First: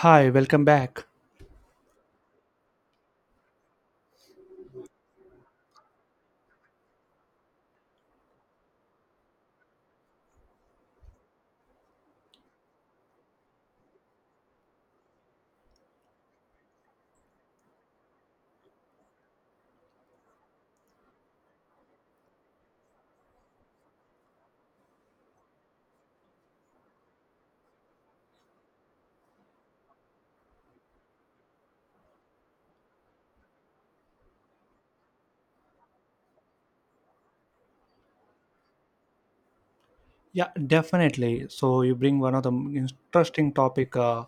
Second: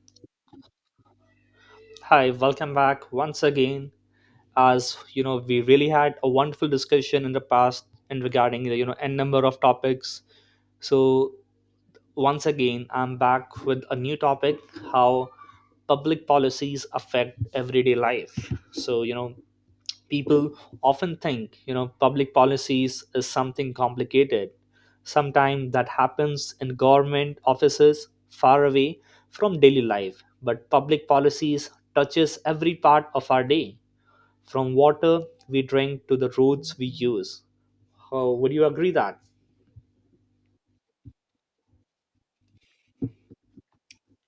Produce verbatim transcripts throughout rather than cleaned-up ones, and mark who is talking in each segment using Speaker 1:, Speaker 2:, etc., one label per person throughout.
Speaker 1: Hi, welcome back.
Speaker 2: Hi, welcome back once again. As you know, we really had a wonderful discussion in the past and regarding you know n number of topics. So Once again, I'm back with a new topic: how public policies affect everyday life. So you know, people often think you know public policies is something complicated, sometimes that happens in government offices far away from daily life, but public policies touches every part of our day, from water we drink to the roads we use. Oh, would you agree that?
Speaker 1: Yeah, definitely. So you bring one of the m- interesting topic uh,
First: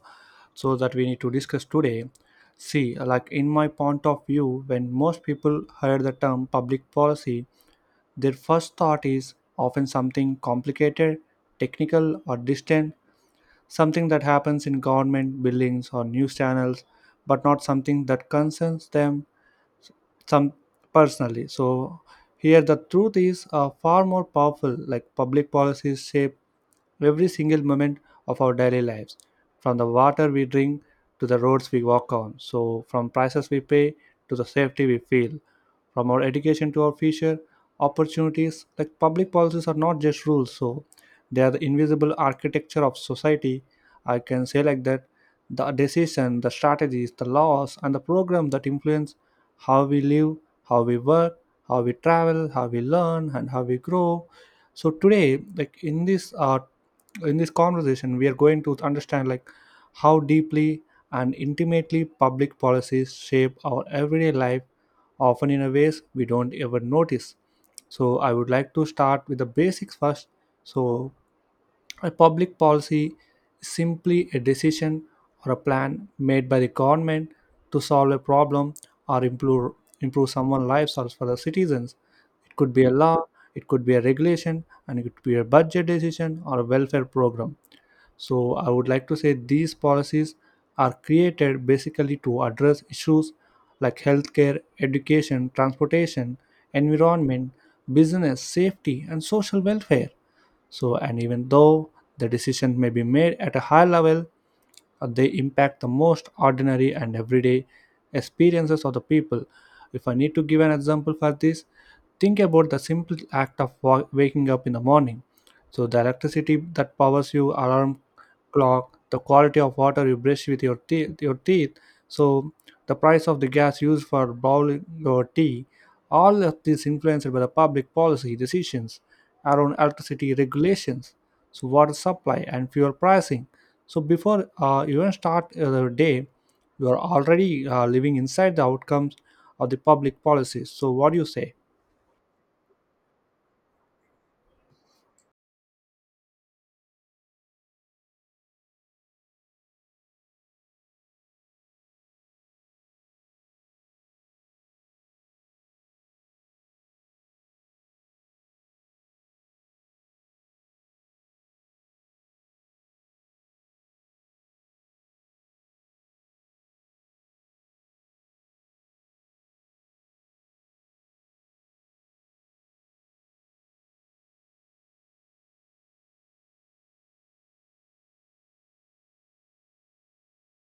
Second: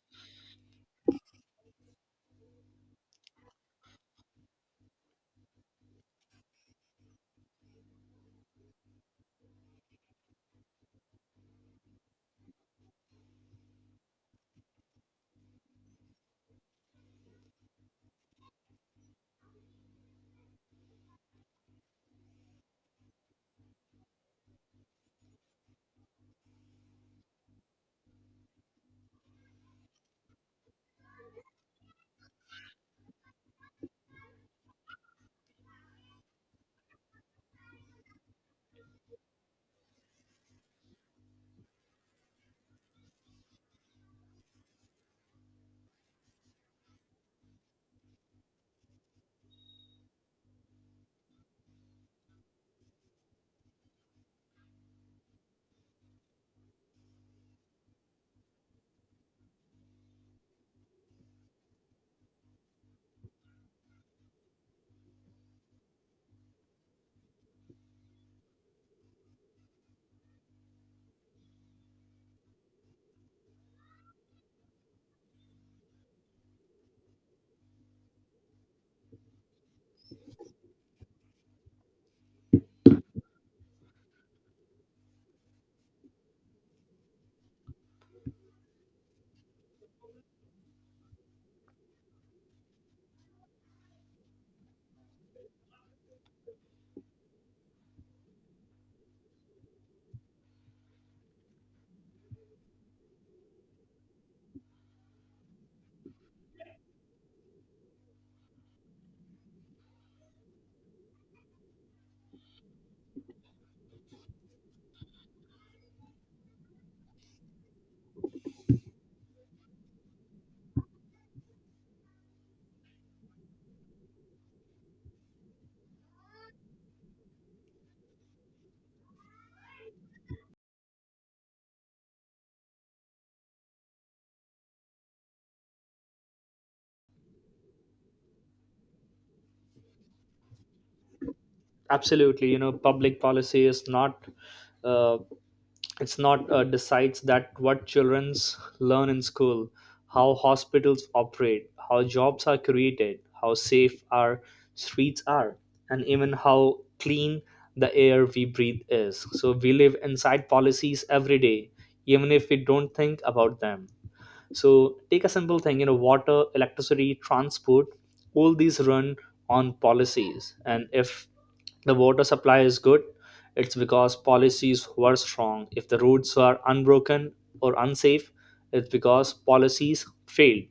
Speaker 1: so that we need to discuss today. See, like in my point of view, when most people hear the term public policy, their first thought is often something complicated, technical, or distant, something that happens in government buildings or news channels, but not something that concerns them some personally. So here the truth is uh, far more powerful, like public policies shape every single moment of our daily lives, from the water we drink to the roads we walk on, so from prices we pay to the safety we feel, from our education to our future opportunities. Like public policies are not just rules, so they are the invisible architecture of society, I can say like that. The decision, the strategies, the laws, and the program that influence how we live, how we work, how we travel, how we learn, and how we grow. So today, like in this uh, in this conversation, we are going to understand like how deeply and intimately public policies shape our everyday life, often in a ways we don't ever notice. So I would like to start with the basics first. So a public policy is simply a decision or a plan made by the government to solve a problem or improve, improve someone's lives or for the citizens. It could be a law, it could be a regulation, and it could be a budget decision or a welfare program. So, I would like to say these policies are created basically to address issues like healthcare, education, transportation, environment, business, safety, and social welfare. So, and even though the decision may be made at a high level, uh, they impact the most ordinary and everyday experiences of the people. If I need to give an example for this, think about the simple act of wa- waking up in the morning. So the electricity that powers your alarm clock, the quality of water you brush with your teeth, your teeth. So the price of the gas used for boiling your tea, all of this influenced by the public policy decisions around electricity regulations, so water supply and fuel pricing. So before uh, you even start your day, you are already uh, living inside the outcomes of the public policies. So what do you say?
Speaker 2: Absolutely. You know public policy is not uh, it's not, uh, decides that what childrens learn in school, how hospitals operate, how jobs are created, how safe our streets are, and even how clean the air we breathe is. So we live inside policies every day, even if we don't think about them. So take a simple thing, you know, water, electricity, transport, all these run on policies. And if the water supply is good, it's because policies were strong. If the roads are unbroken or unsafe, it's because policies failed.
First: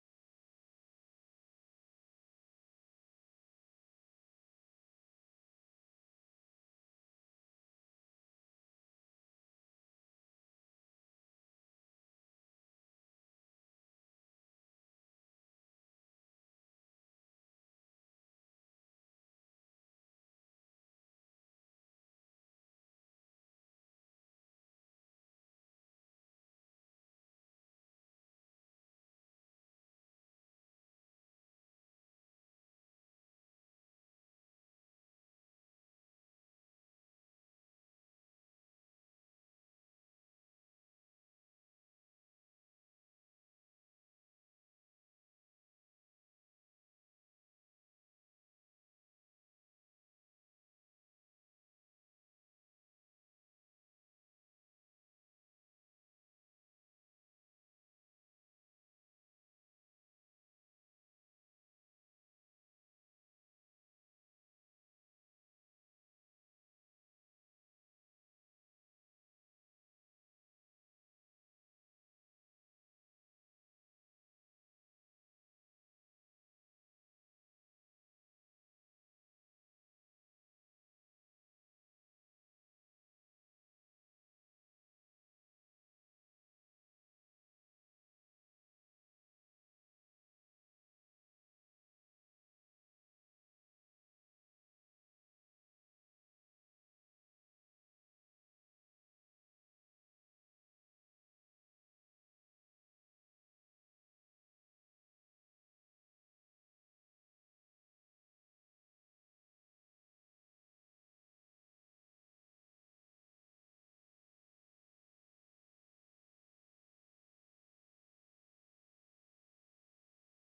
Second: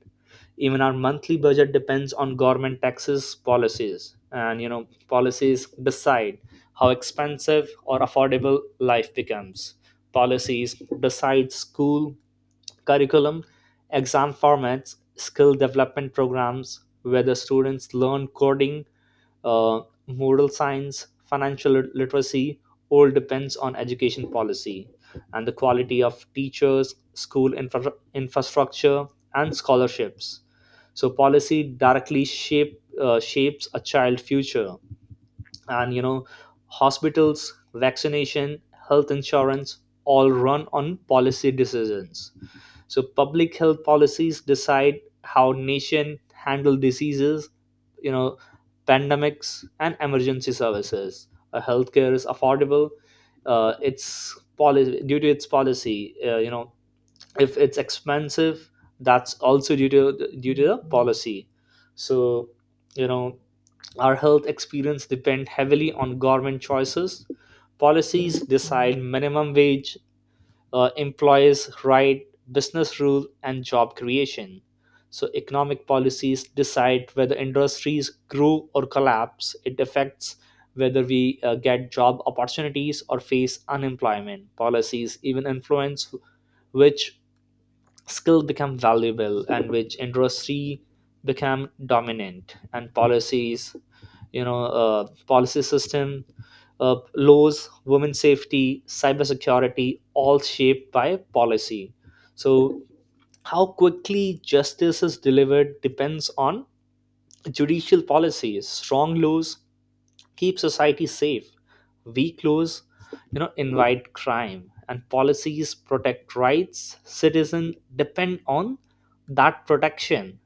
Speaker 2: Even our monthly budget depends on government taxes policies, and you know, policies decide how expensive or affordable life becomes. Policies decide school curriculum, exam formats, skill development programs, whether students learn coding, uh, moral science, financial lit- literacy, all depends on education policy, and the quality of teachers, school infra- infrastructure, and scholarships. So policy directly shape uh, shapes a child's future. And you know, hospitals, vaccination, health insurance all run on policy decisions. So public health policies decide how nation handle diseases, you know, pandemics and emergency services. Uh, healthcare is affordable uh, its policy due to its policy. Uh, you know if it's expensive, that's also due to due to the policy. So you know, our health experience depend heavily on government choices. Policies decide minimum wage, uh, employees write, business rules, and job creation. So economic policies decide whether industries grow or collapse. It affects whether we uh, get job opportunities or face unemployment. Policies even influence which skill become valuable and which industry become dominant. And policies, you know uh, policy system, uh, laws, women safety, cybersecurity, all shaped by policy. So how quickly justice is delivered depends on judicial policies. Strong laws keep society safe. Weak laws, you know, invite crime, and policies protect rights. Citizens depend on that protection.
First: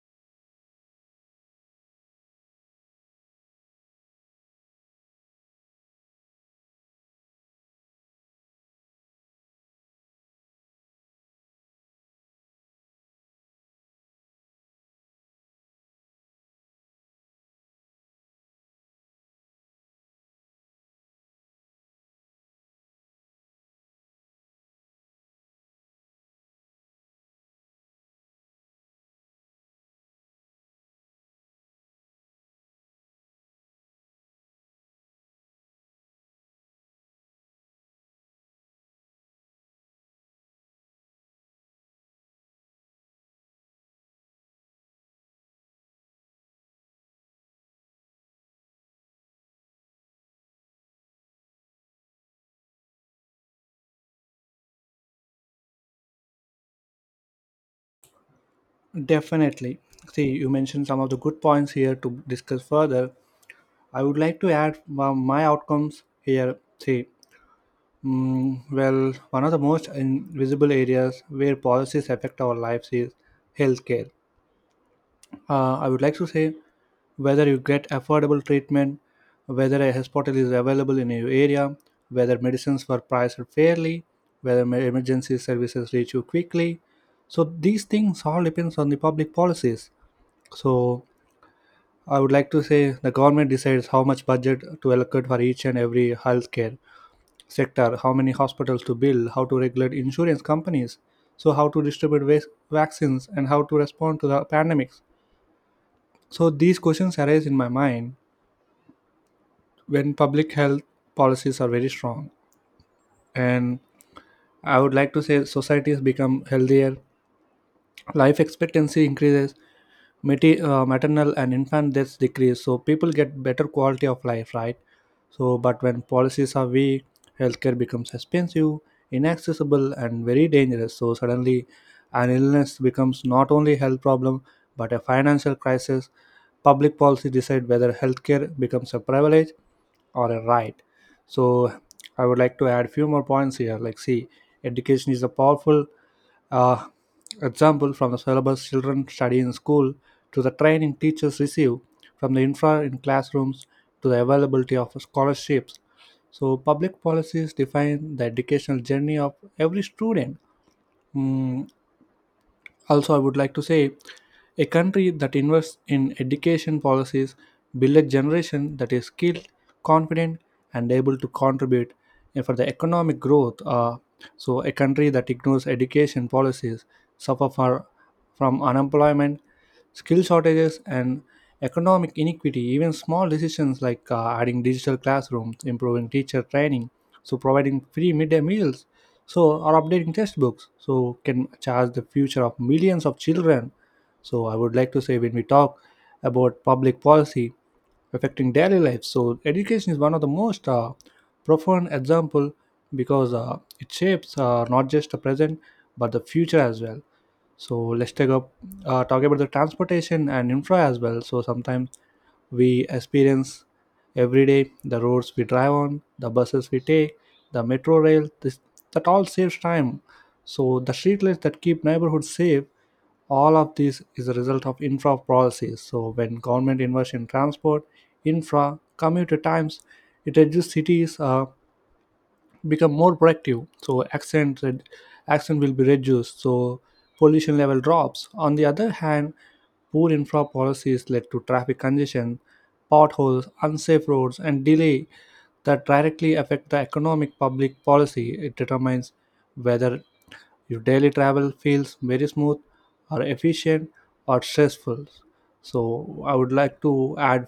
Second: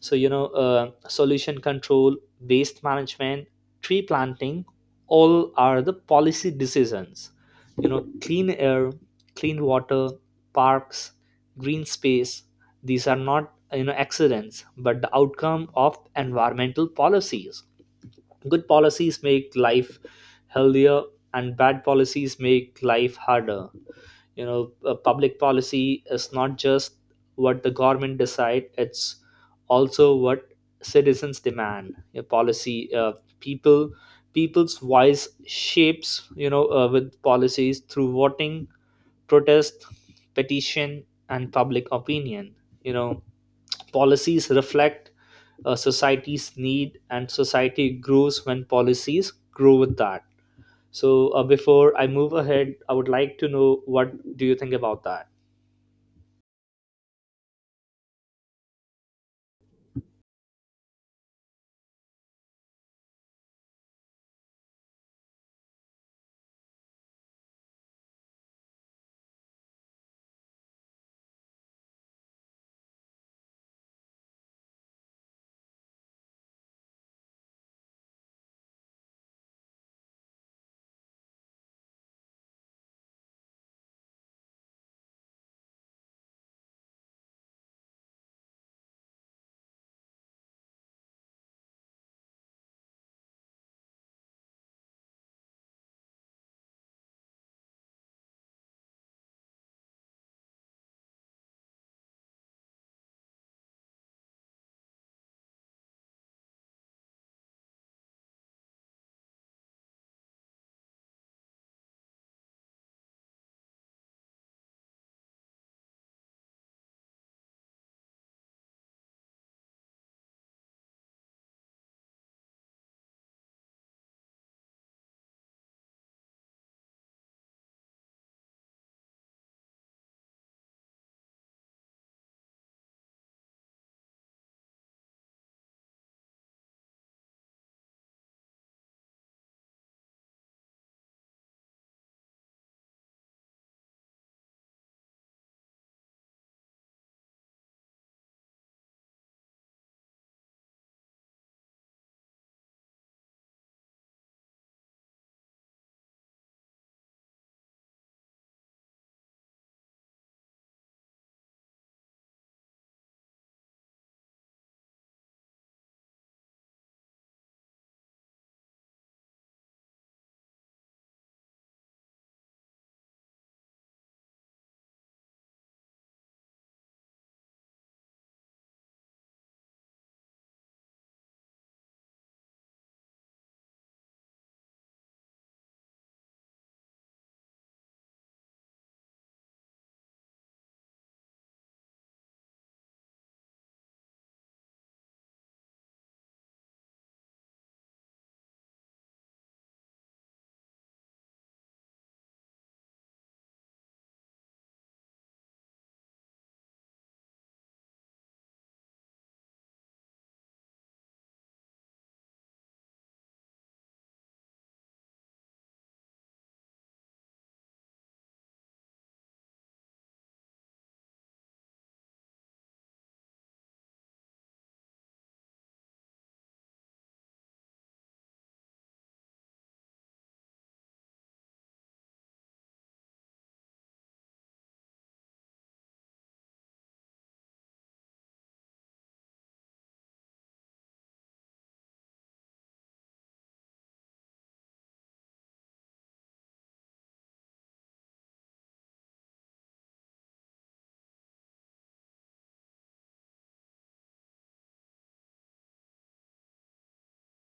Speaker 2: So you know, uh, solution control, waste management, tree planting, all are the policy decisions. You know, clean air, clean water, parks, green space. These are not, you know, accidents, but the outcome of environmental policies. Good policies make life healthier, and bad policies make life harder. You know, a public policy is not just what the government decide, it's also what citizens demand. A policy uh, people People's voice shapes, you know uh, with policies, through voting, protest, petition, and public opinion. You know, policies reflect a society's need, and society grows when policies grow with that. So, uh, before I move ahead, I would like to know, what do you think about that?
Speaker 1: Definitely. See, you mentioned some of the good points here to discuss further. I would like to add uh, my outcomes here. See, mm, well, one of the most invisible areas where policies affect our lives is healthcare. Uh, I would like to say whether you get affordable treatment, whether a hospital is available in your area, whether medicines were priced fairly, whether me- emergency services reach you quickly. So these things all depends on the public policies. So I would like to say the government decides how much budget to allocate for each and every healthcare sector, how many hospitals to build, how to regulate insurance companies, so how to distribute vac- vaccines and how to respond to the pandemics. So these questions arise in my mind when public health policies are very strong, and I would like to say societies become healthier, life expectancy increases, mati- uh, maternal and infant deaths decrease, so people get better quality of life, right? So but when policies are weak, healthcare becomes expensive, inaccessible, and very dangerous. So suddenly an illness becomes not only health problem but a financial crisis. Public policy decide whether healthcare becomes a privilege or a right. So I would like to add few more points here, like, see, education is a powerful uh, example. From the syllabus children study in school to the training teachers receive, from the infra in classrooms to the availability of scholarships. So public policies define the educational journey of every student. Hmm, also, I would like to say a country that invests in education policies builds a generation that is skilled, confident, and able to contribute for the economic growth. Uh, so, a country that ignores education policies suffer for, from unemployment, skill shortages, and economic inequity. Even small decisions like uh, adding digital classrooms, improving teacher training, so providing free midday meals so or updating textbooks, so can charge the future of millions of children. So I would like to say when we talk about public policy affecting daily life, so education is one of the most uh, profound example, because uh, it shapes, uh, not just the present but the future as well. So let's take up, uh, talk about the transportation and infra as well. So sometimes we experience every day, the roads we drive on, the buses we take, the metro rail, this, that all saves time. So the streetlights that keep neighborhoods safe, all of this is a result of infra policies. So when government invests in transport, infra, commuter times, it reduces cities' uh, become more productive, so accident red, accident will be reduced, so pollution level drops. On the other hand, poor infra policies led to traffic congestion, potholes, unsafe roads, and delay that directly affect the economic public policy. It determines whether your daily travel feels very smooth or efficient or stressful. So I would like to add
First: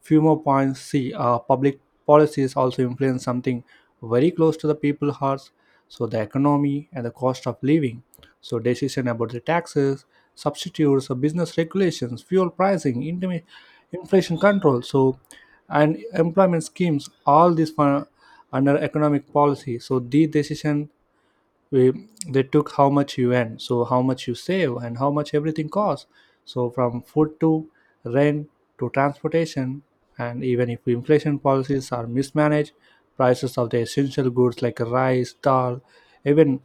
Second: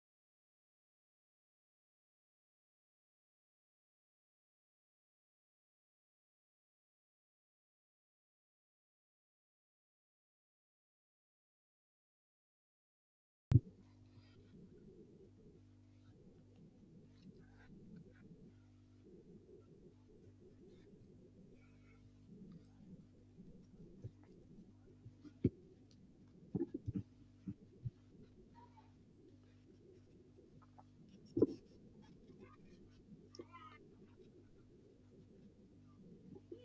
Speaker 1: few more points. See, uh, public policies also influence something very close to the people's hearts. So the economy and the cost of living. So decision about the taxes, substitutes, or business regulations, fuel pricing, intima- inflation control. So and employment schemes. All these fun under economic policy. So these decision we they took how much you earn, so how much you save and how much everything costs, so from food to rent to transportation. And even if inflation policies are mismanaged, prices of the essential goods like rice, dal even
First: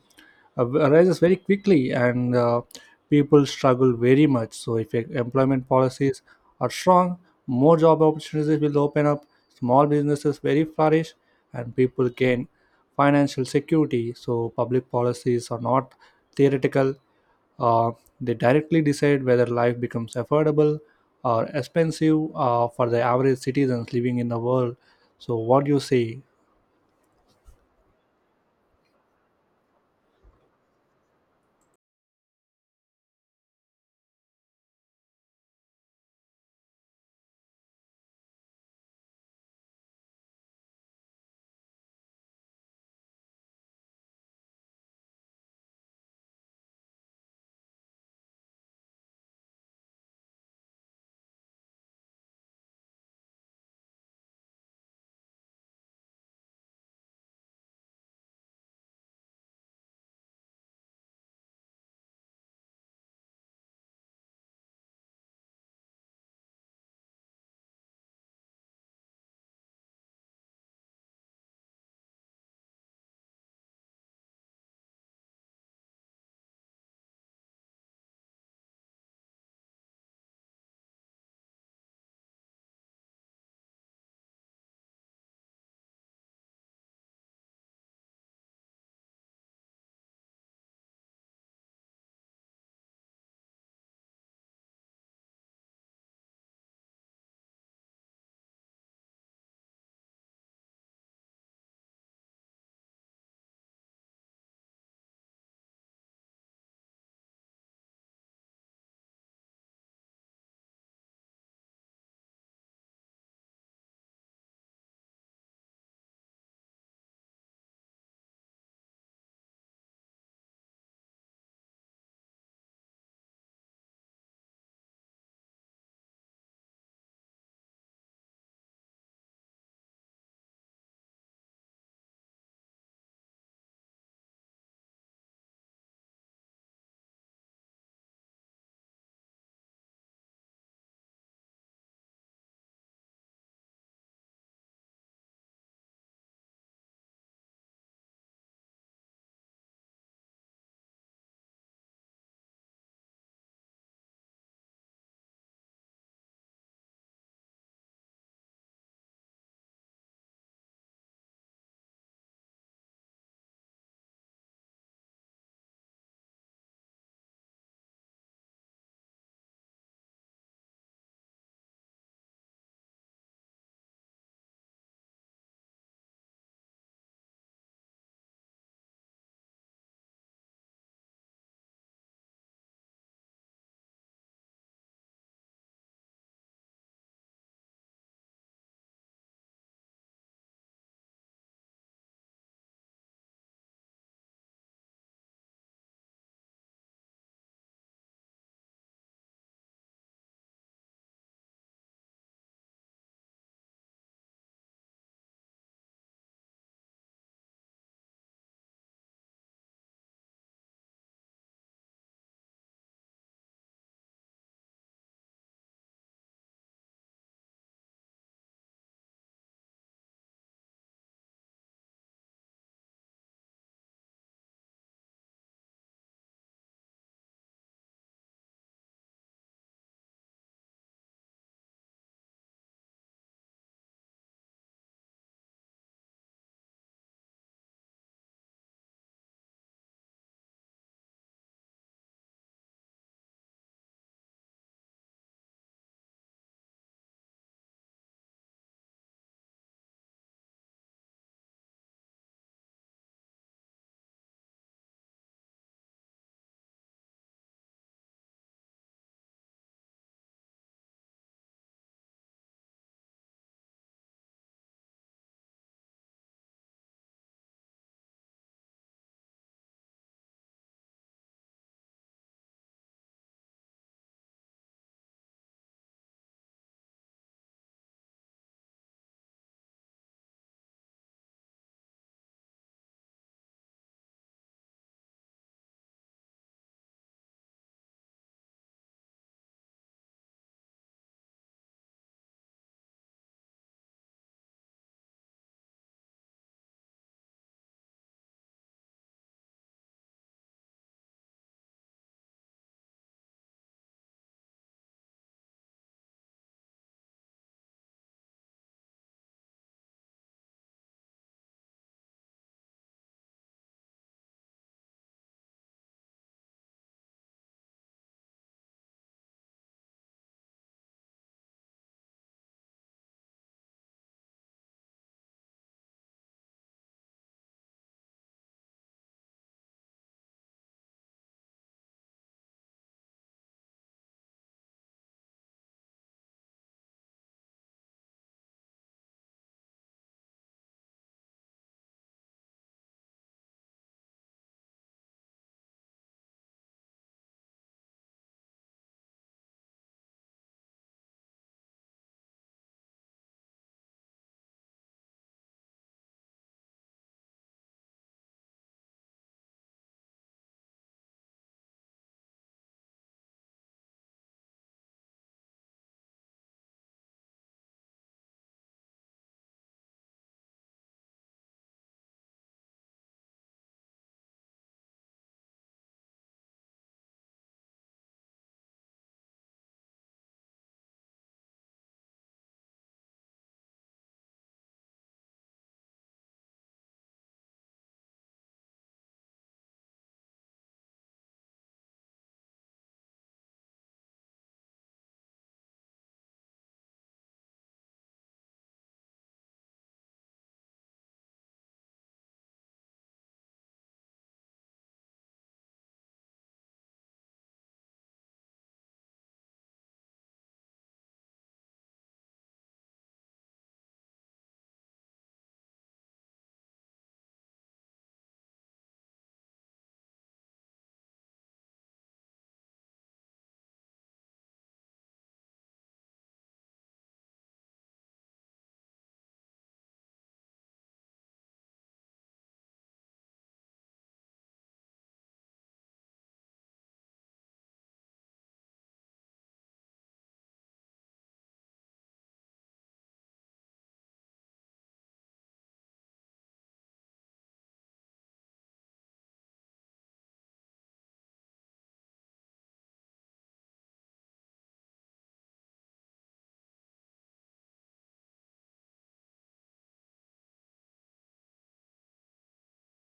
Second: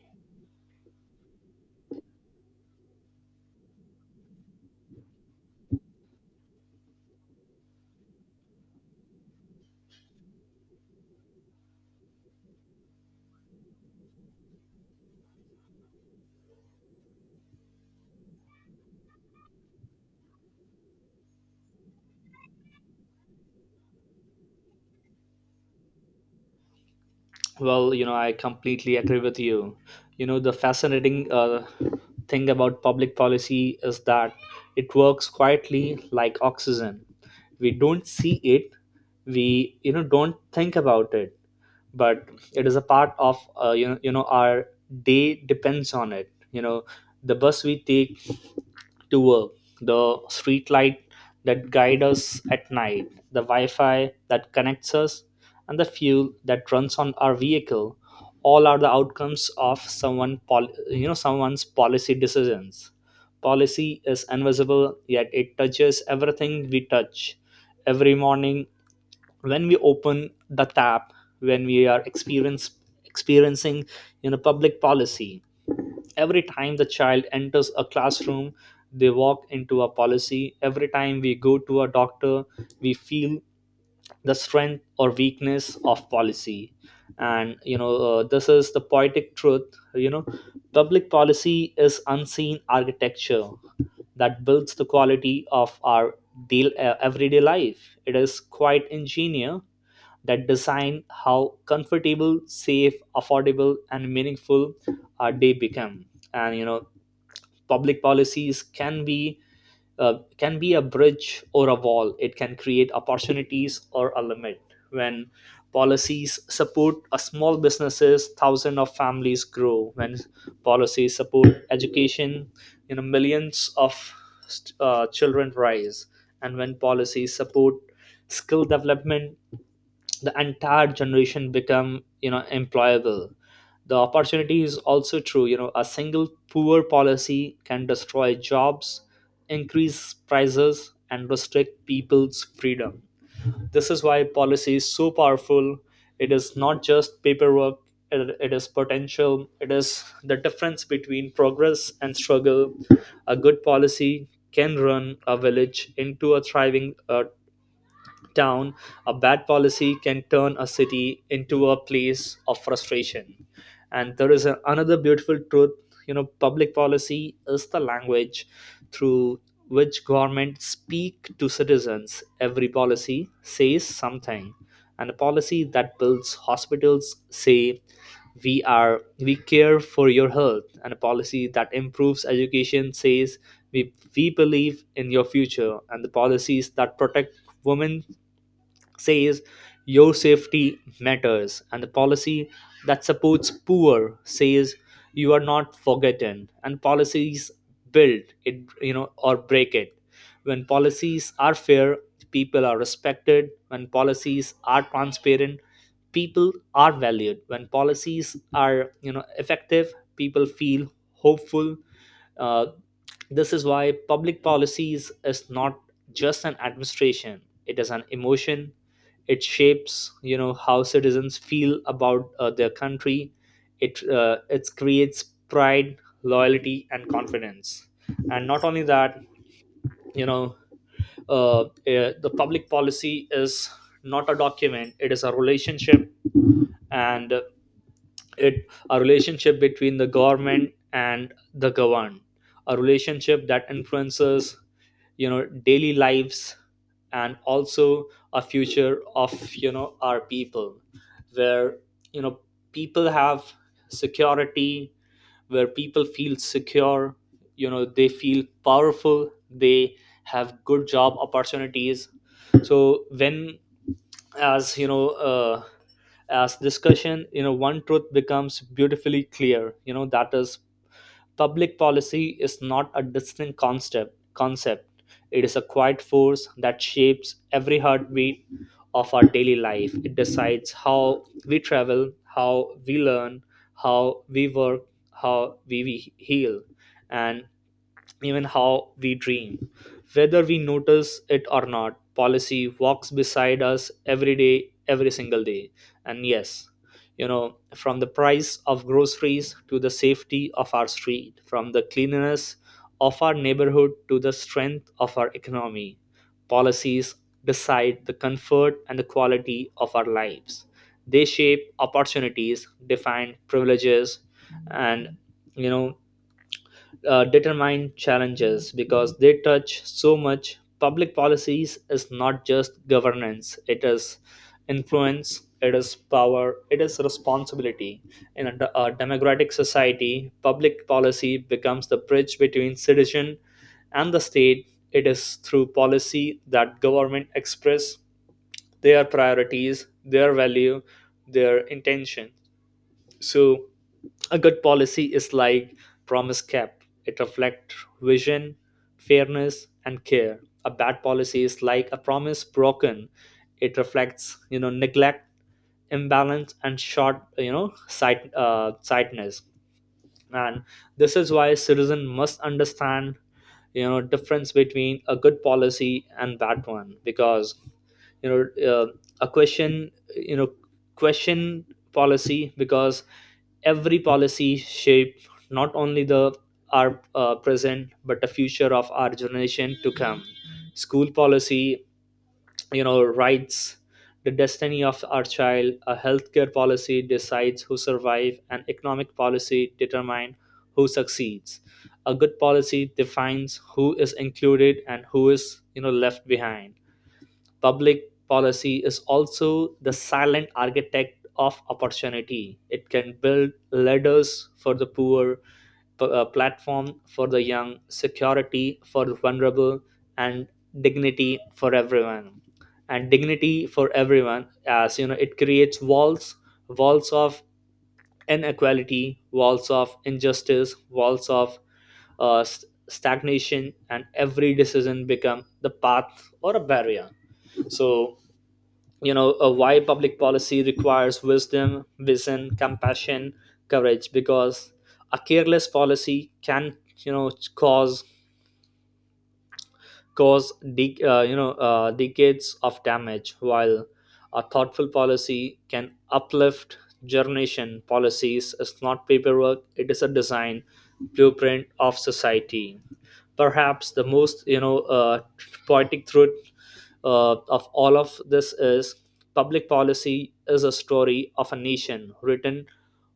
Speaker 1: uh, rises very quickly, and uh, people struggle very much. So, if e- employment policies are strong, more job opportunities will open up, small businesses very flourish, and people gain financial security. So, public policies are not theoretical, uh, they directly decide whether life becomes affordable or expensive uh, for the average citizens living in the world. So, what do you say?
Speaker 2: Well, you know, I completely agree with you. You know, the fascinating uh, thing about public policy is that it works quietly, like oxygen. We don't see it, we, you know, don't think about it, but it is a part of, uh, you know you know our day depends on it. You know, the bus we take to work, the street light that guide us at night, the wi-fi that connects us, and the fuel that runs on our vehicle, all are the outcomes of someone pol- you know, someone's policy decisions. Policy is invisible, yet it touches everything we touch. Every morning when we open the tap, when we are experience experiencing, you know, public policy. Every time the child enters a classroom, they walk into a policy. Every time we go to a doctor, we feel the strength or weakness of policy. And you know, uh, this is the poetic truth. You know, public policy is unseen architecture that builds the quality of our deal, uh, everyday life. It is quite ingenious, that design how comfortable, safe, affordable, and meaningful our day become. And you know, public policies can be, uh, can be a bridge or a wall. It can create opportunities or a limit. When policies support a small businesses, thousands of families grow. When policies support education, you know, millions of st- uh, children rise. And when policies support skill development, the entire generation become, you know, employable. The opportunity is also true. You know, a single poor policy can destroy jobs, increase prices, and restrict people's freedom. This is why policy is so powerful. It is not just paperwork, it it is potential. It is the difference between progress and struggle. A good policy can run a village into a thriving uh, town. A bad policy can turn a city into a place of frustration. And there is a, another beautiful truth. You know, public policy is the language through which government speak to citizens. Every policy says something, and a policy that builds hospitals say, we are We care for your health." And a policy that improves education says, we, We believe in your future." And the policies that protect women says, "Your safety matters." And the policy that supports poor says, "You are not forgotten." And policies build it, you know, or break it. When policies are fair, people are respected. When policies are transparent, people are valued. When policies are, you know, effective, people feel hopeful. Uh, this is why public policies is not just an administration; it is an emotion. It shapes, you know, how citizens feel about, uh, their country. It uh, it creates pride, loyalty, and confidence. And not only that, you know, uh, uh, the public policy is not a document, it is a relationship. And it a relationship between the government and the governed, a relationship that influences, you know, daily lives, and also a future of, you know, our people, where, you know, people have security, where people feel secure, you know, they feel powerful, they have good job opportunities. So when, as you know uh, as discussion, you know, one truth becomes beautifully clear, you know, that is, public policy is not a distant concept. Concept. It is a quiet force that shapes every heartbeat of our daily life. It decides how we travel, how we learn, how we work, how we we heal, and even how we dream. Whether we notice it or not, policy walks beside us every day, every single day. And yes, you know, from the price of groceries to the safety of our street, from the cleanliness of our neighborhood to the strength of our economy, policies decide the comfort and the quality of our lives. They shape opportunities, define privileges, and, you know uh, determine challenges. Because they touch so much, public policies is not just governance, it is influence, it is power, it is responsibility. In a, de- a democratic society, public policy becomes the bridge between citizen and the state. It is through policy that government express their priorities, their value, their intention. So a good policy is like promise kept. It reflects vision, fairness, and care. A bad policy is like a promise broken. It reflects, you know, neglect, imbalance, and short, you know, sight, uh, sightness. And this is why citizen must understand, you know, difference between a good policy and bad one. Because, you know uh, a question, you know question policy, because every policy shape not only the our, uh, present, but the future of our generation to come. School policy, you know, rights the destiny of our child. A healthcare policy decides who survive, and economic policy determines who succeeds. A good policy defines who is included and who is, you know, left behind. Public policy is also the silent architect of opportunity. It can build ladders for the poor, p- a platform for the young, security for the vulnerable, and dignity for everyone. And dignity for everyone, as you know, it creates walls, walls of inequality, walls of injustice, walls of, uh, st- stagnation, and every decision become the path or a barrier. So, you know, uh, why public policy requires wisdom, vision, compassion, courage? Because a careless policy can, you know, cause, cause de- uh, you know uh, decades of damage, while a thoughtful policy can uplift generation. Policies is not paperwork, it is a design, blueprint of society. Perhaps the most, you know uh, poetic truth, uh, of all of this is, public policy is a story of a nation written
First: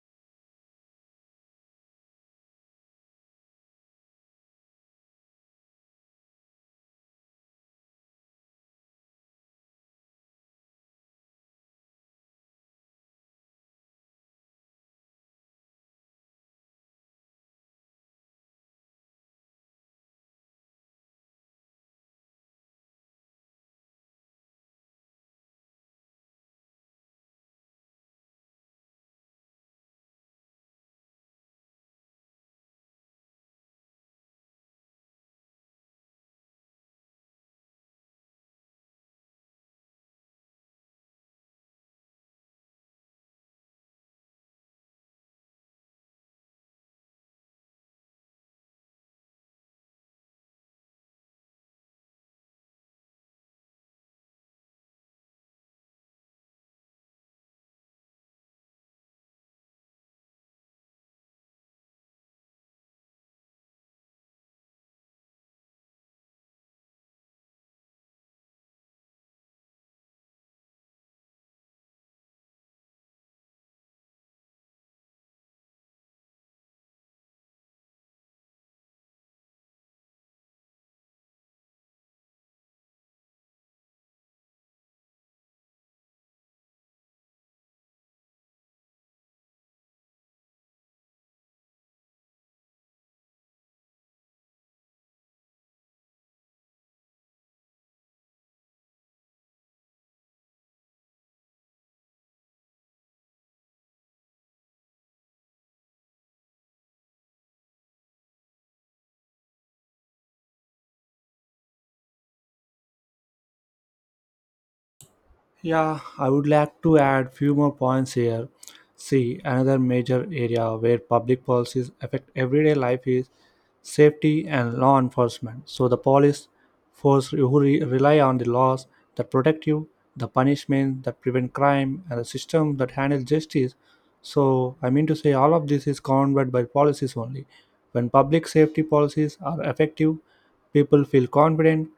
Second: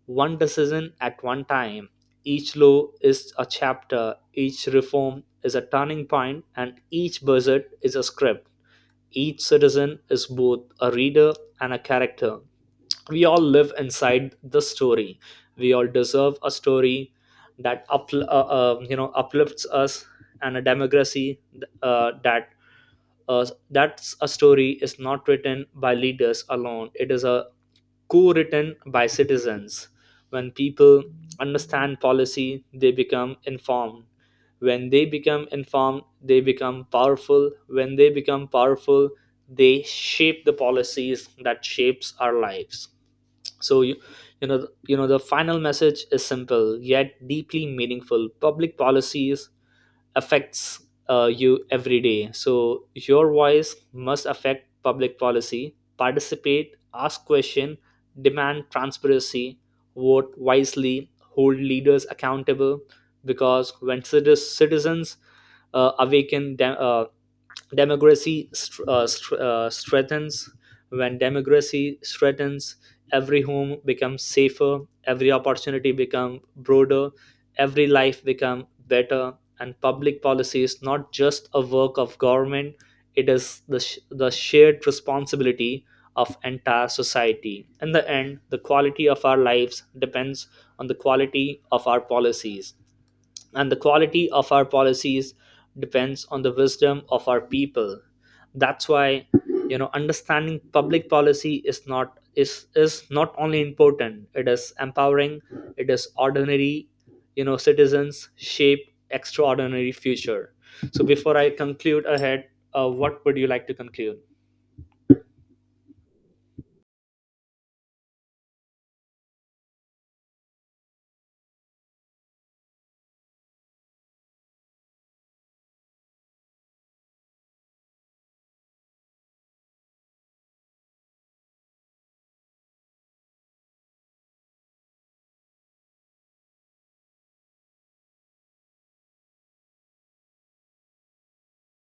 Speaker 2: one decision at one time. Each law is a chapter, each reform is a turning point, and each budget is a script. Each citizen is both a reader and a character. We all live inside the story. We all deserve a story that up, uh, uh, you know, uplifts us. And a democracy, uh, that uh, that's a story, is not written by leaders alone. It is a co-written by citizens. When people understand policy, they become informed. When they become informed, they become powerful. When they become powerful, they shape the policies that shapes our lives. So you, you know you know, the final message is simple yet deeply meaningful. Public policies affects, uh, you, every day. So your voice must affect public policy. Participate, ask question, demand transparency, vote wisely, hold leaders accountable. Because when citi- citizens, uh, awaken de- uh, democracy str- uh, str- uh, strengthens. When democracy strengthens, every home becomes safer, every opportunity become broader, every life become better. And public policy is not just a work of government, it is the, sh- the shared responsibility of entire society. In the end, the quality of our lives depends on the quality of our policies, and the quality of our policies depends on the wisdom of our people. That's why, you know, understanding public policy is not is is not only important, it is empowering, it is ordinary. You know, citizens shape extraordinary future. So before I conclude ahead, uh, what would you like to conclude?
Speaker 1: Yeah, I would like to add few more points here. See, another major area where public policies affect everyday life is safety and law enforcement. So the police force who re- rely on the laws that protect you, the punishment that prevent crime, and the system that handles justice. So I mean to say, all of this is covered by policies only. When public safety policies are effective, people feel confident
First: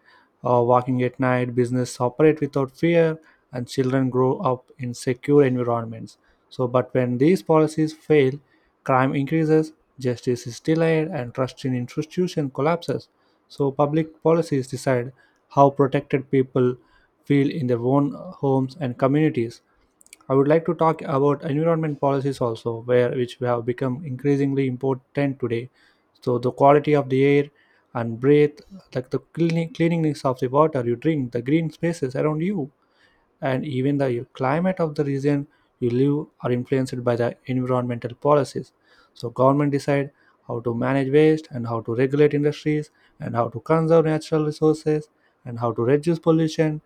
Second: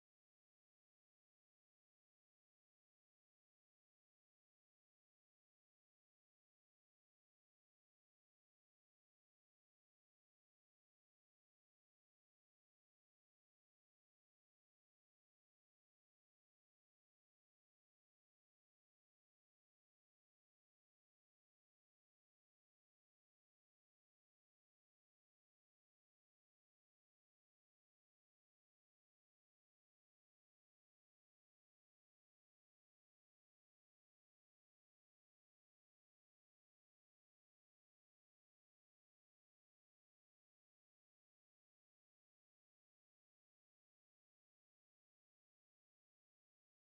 Speaker 1: uh, walking at night, business operate without fear, and children grow up in secure environments. So, but when these policies fail, crime increases, justice is delayed, and trust in institution collapses. So, public policies decide how protected people feel in their own homes and communities. I would like to talk about environment policies also, where which have become increasingly important today. So the quality of the air and breath, like the cleaning, cleanliness of the water you drink, the green spaces around you, and even the climate of the region you live are influenced by the environmental policies. So government decide how to manage waste, and how to regulate industries, and how to conserve natural resources, and how to reduce pollution.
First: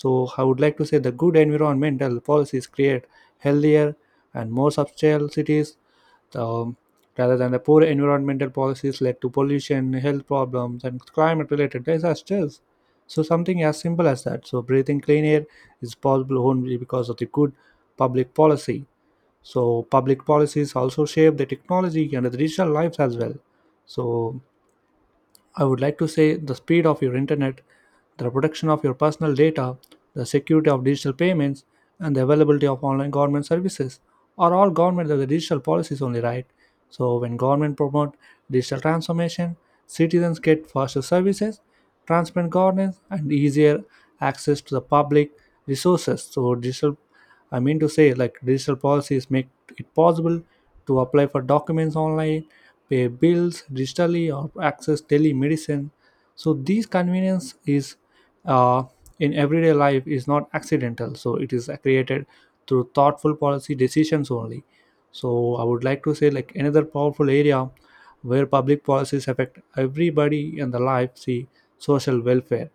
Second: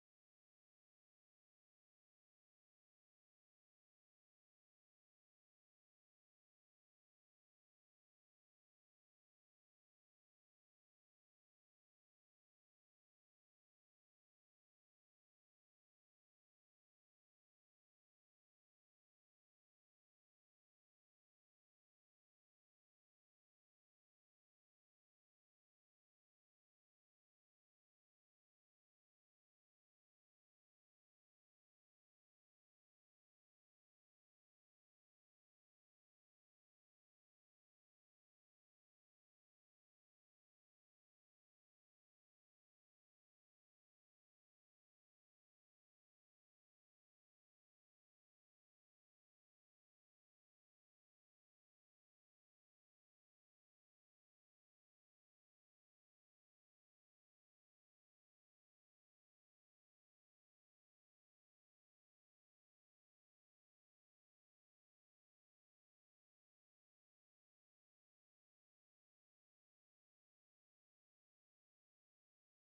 Speaker 1: So I would like to say the good environmental policies create healthier and more sustainable cities, um, rather than the poor environmental policies led to pollution, health problems, and climate-related disasters. So something as simple as that. So breathing clean air is possible only because of the good public policy. So public policies also shape the technology and the digital lives as well. So I would like to say the speed of your internet, the protection of your personal data, the security of digital payments, and the availability of online government services are all government of the digital policies only, right? So when government promote digital transformation, citizens get faster services, transparent governance, and easier access to the public resources. So digital, I mean to say, like digital policies make it possible to apply for documents online, pay bills digitally, or access telemedicine. So these convenience is, uh, in everyday life is not accidental. So it is created through thoughtful policy decisions only. So I would like to say like another powerful area where public policies affect everybody in the life. See, social welfare,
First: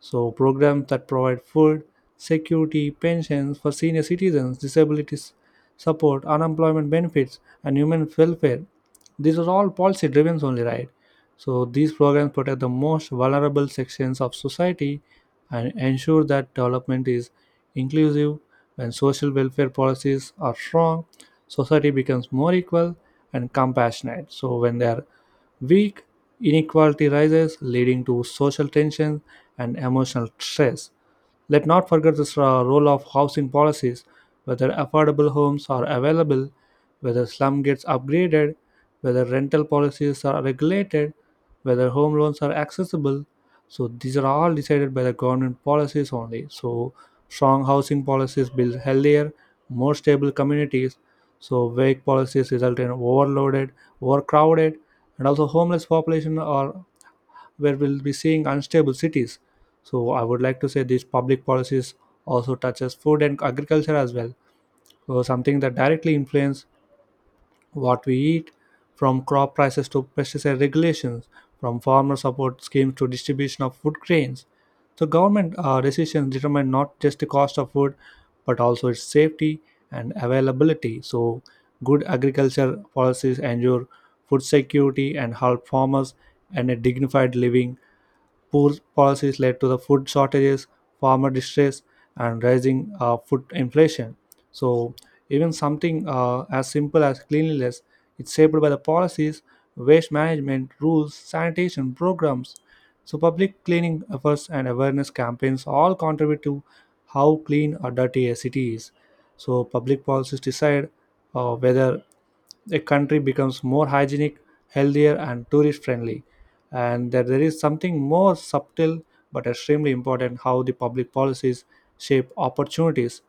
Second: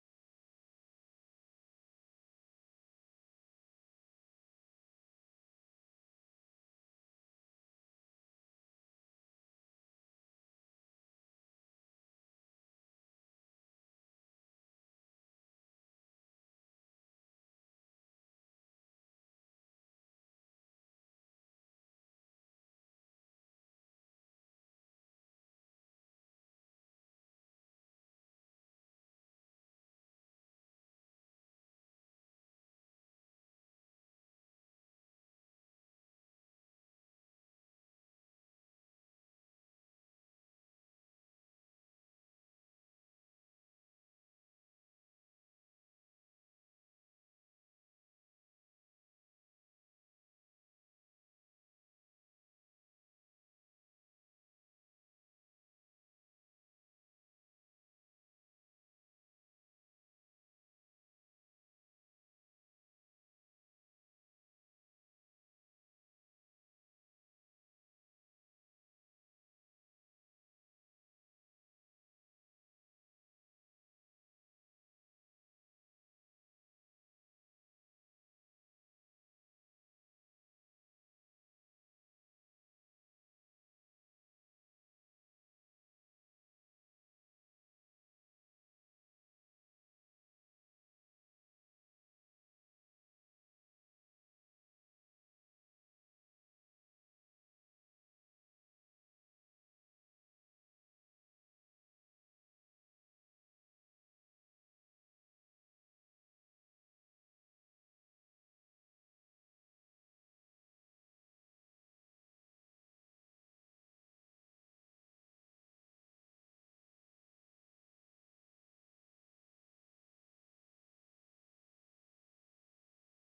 Speaker 1: so programs that provide food, security, pensions for senior citizens, disabilities support, unemployment benefits, and human welfare. These are all policy driven only, right? So these programs protect the most vulnerable sections of society and ensure that development is inclusive. When social welfare policies are strong, society becomes more equal and compassionate. So when they are weak, inequality rises, leading to social tension and emotional stress. Let not forget the stra- role of housing policies, whether affordable homes are available, whether slum gets upgraded, whether rental policies are regulated, whether home loans are accessible. So these are all decided by the government policies only. So strong housing policies build healthier, more stable communities. So vague policies result in overloaded, overcrowded, and also homeless population, or where we'll be seeing unstable cities. So I would like to say these public policies also touches food and agriculture as well. So something that directly influence what we eat, from crop prices to pesticide regulations, from farmer support schemes to distribution of food grains. So government uh, decisions determine not just the cost of food, but also its safety and availability. So good agriculture policies ensure food security and help farmers and a dignified living. Poor policies led to the food shortages, farmer distress, and rising uh, food inflation. So even something uh, as simple as cleanliness, it's shaped by the policies, waste management rules, sanitation programs. So public cleaning efforts and awareness campaigns all contribute to how clean or dirty a city is. So public policies decide uh, whether a country becomes more hygienic, healthier, and tourist friendly. And that there is something more subtle but extremely important, how the public policies shape opportunities.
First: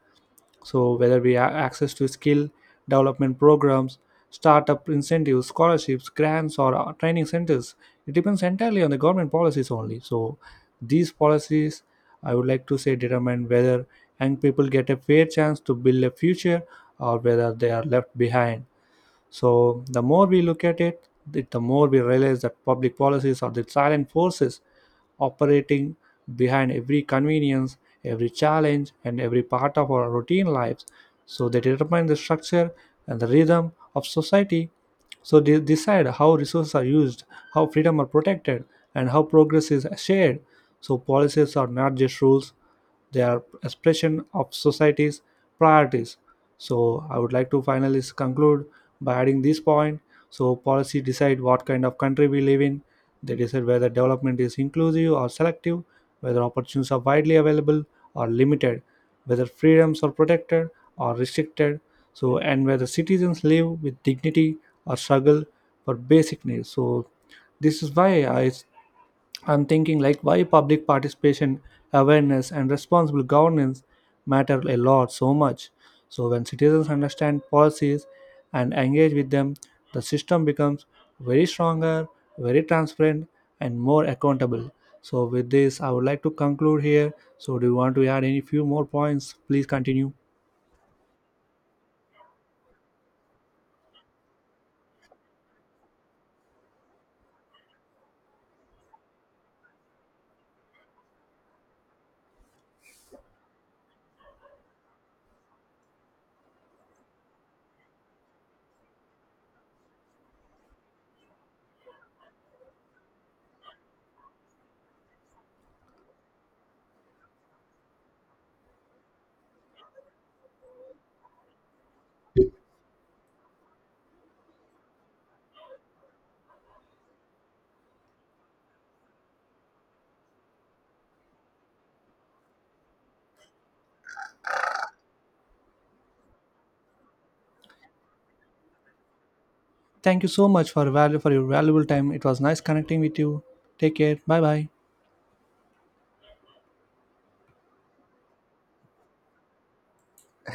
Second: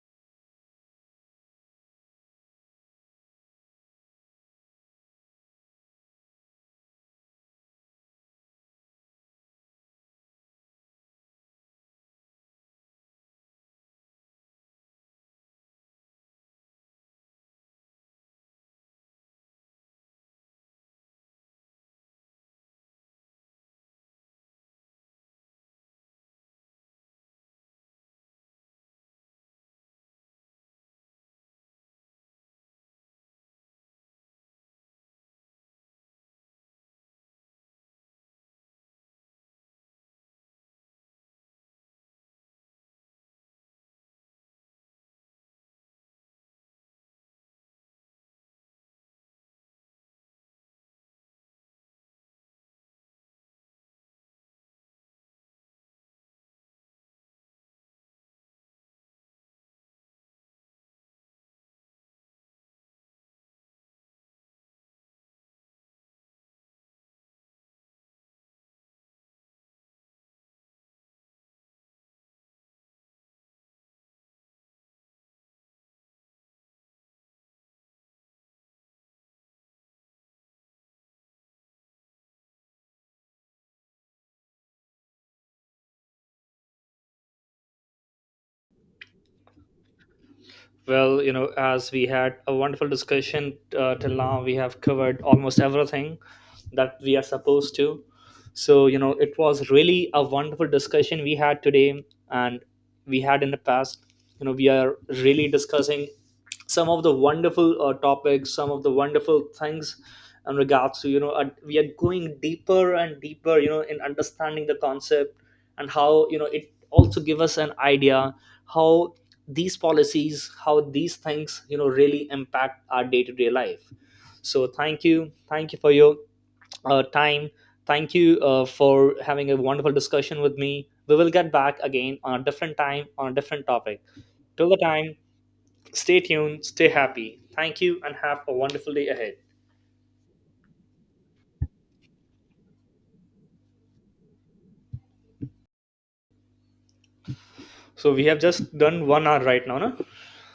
Speaker 1: So, whether we have access to skill development programs, startup incentives, scholarships, grants, or uh, training centers, it depends entirely on the government policies only. So, these policies, I would like to say, determine whether young people get a fair chance to build a future or whether they are left behind. So, the more we look at it, the the more we realize that public policies are the silent forces operating behind every convenience, every challenge, and every part of our routine lives. So, they determine the structure and the rhythm of society. So, they decide how resources are used, how freedom are protected, and how progress is shared. So, policies are not just rules, they are expression of society's priorities. So I would like to finally s- conclude by adding this point. So policy decide what kind of country we live in. They decide whether development is inclusive or selective, whether opportunities are widely available or limited, whether freedoms are protected or restricted, so and whether citizens live with dignity or struggle for basic needs. So this is why I I'm thinking like why public participation, awareness, and responsible governance matter a lot so much. So when citizens understand policies and engage with them, the system becomes very stronger, very transparent, and more accountable. So with this, I would like to conclude here. So do you want to add any few more points? Please continue.
Speaker 2: Well, you know, as we had a wonderful discussion uh, till now, we have covered almost everything that we are supposed to. So, you know, it was really a wonderful discussion we had today, and we had in the past. You know, we are really discussing some of the wonderful uh, topics, some of the wonderful things in regards to, you know, uh, we are going deeper and deeper, you know, in understanding the concept, and how, you know, it also give us an idea how these policies, how these things, you know, really impact our day-to-day life. So thank you, thank you for your, uh, time. Thank you, uh, for having a wonderful discussion with me. We will get back again on a different time on a different topic. Till the time, stay tuned, stay happy, thank you, and have a wonderful day ahead.
Speaker 1: Thank you so much for value for your valuable time. It was nice connecting with you. Take care. Bye bye.
Speaker 2: So we have just done one hour right now, no?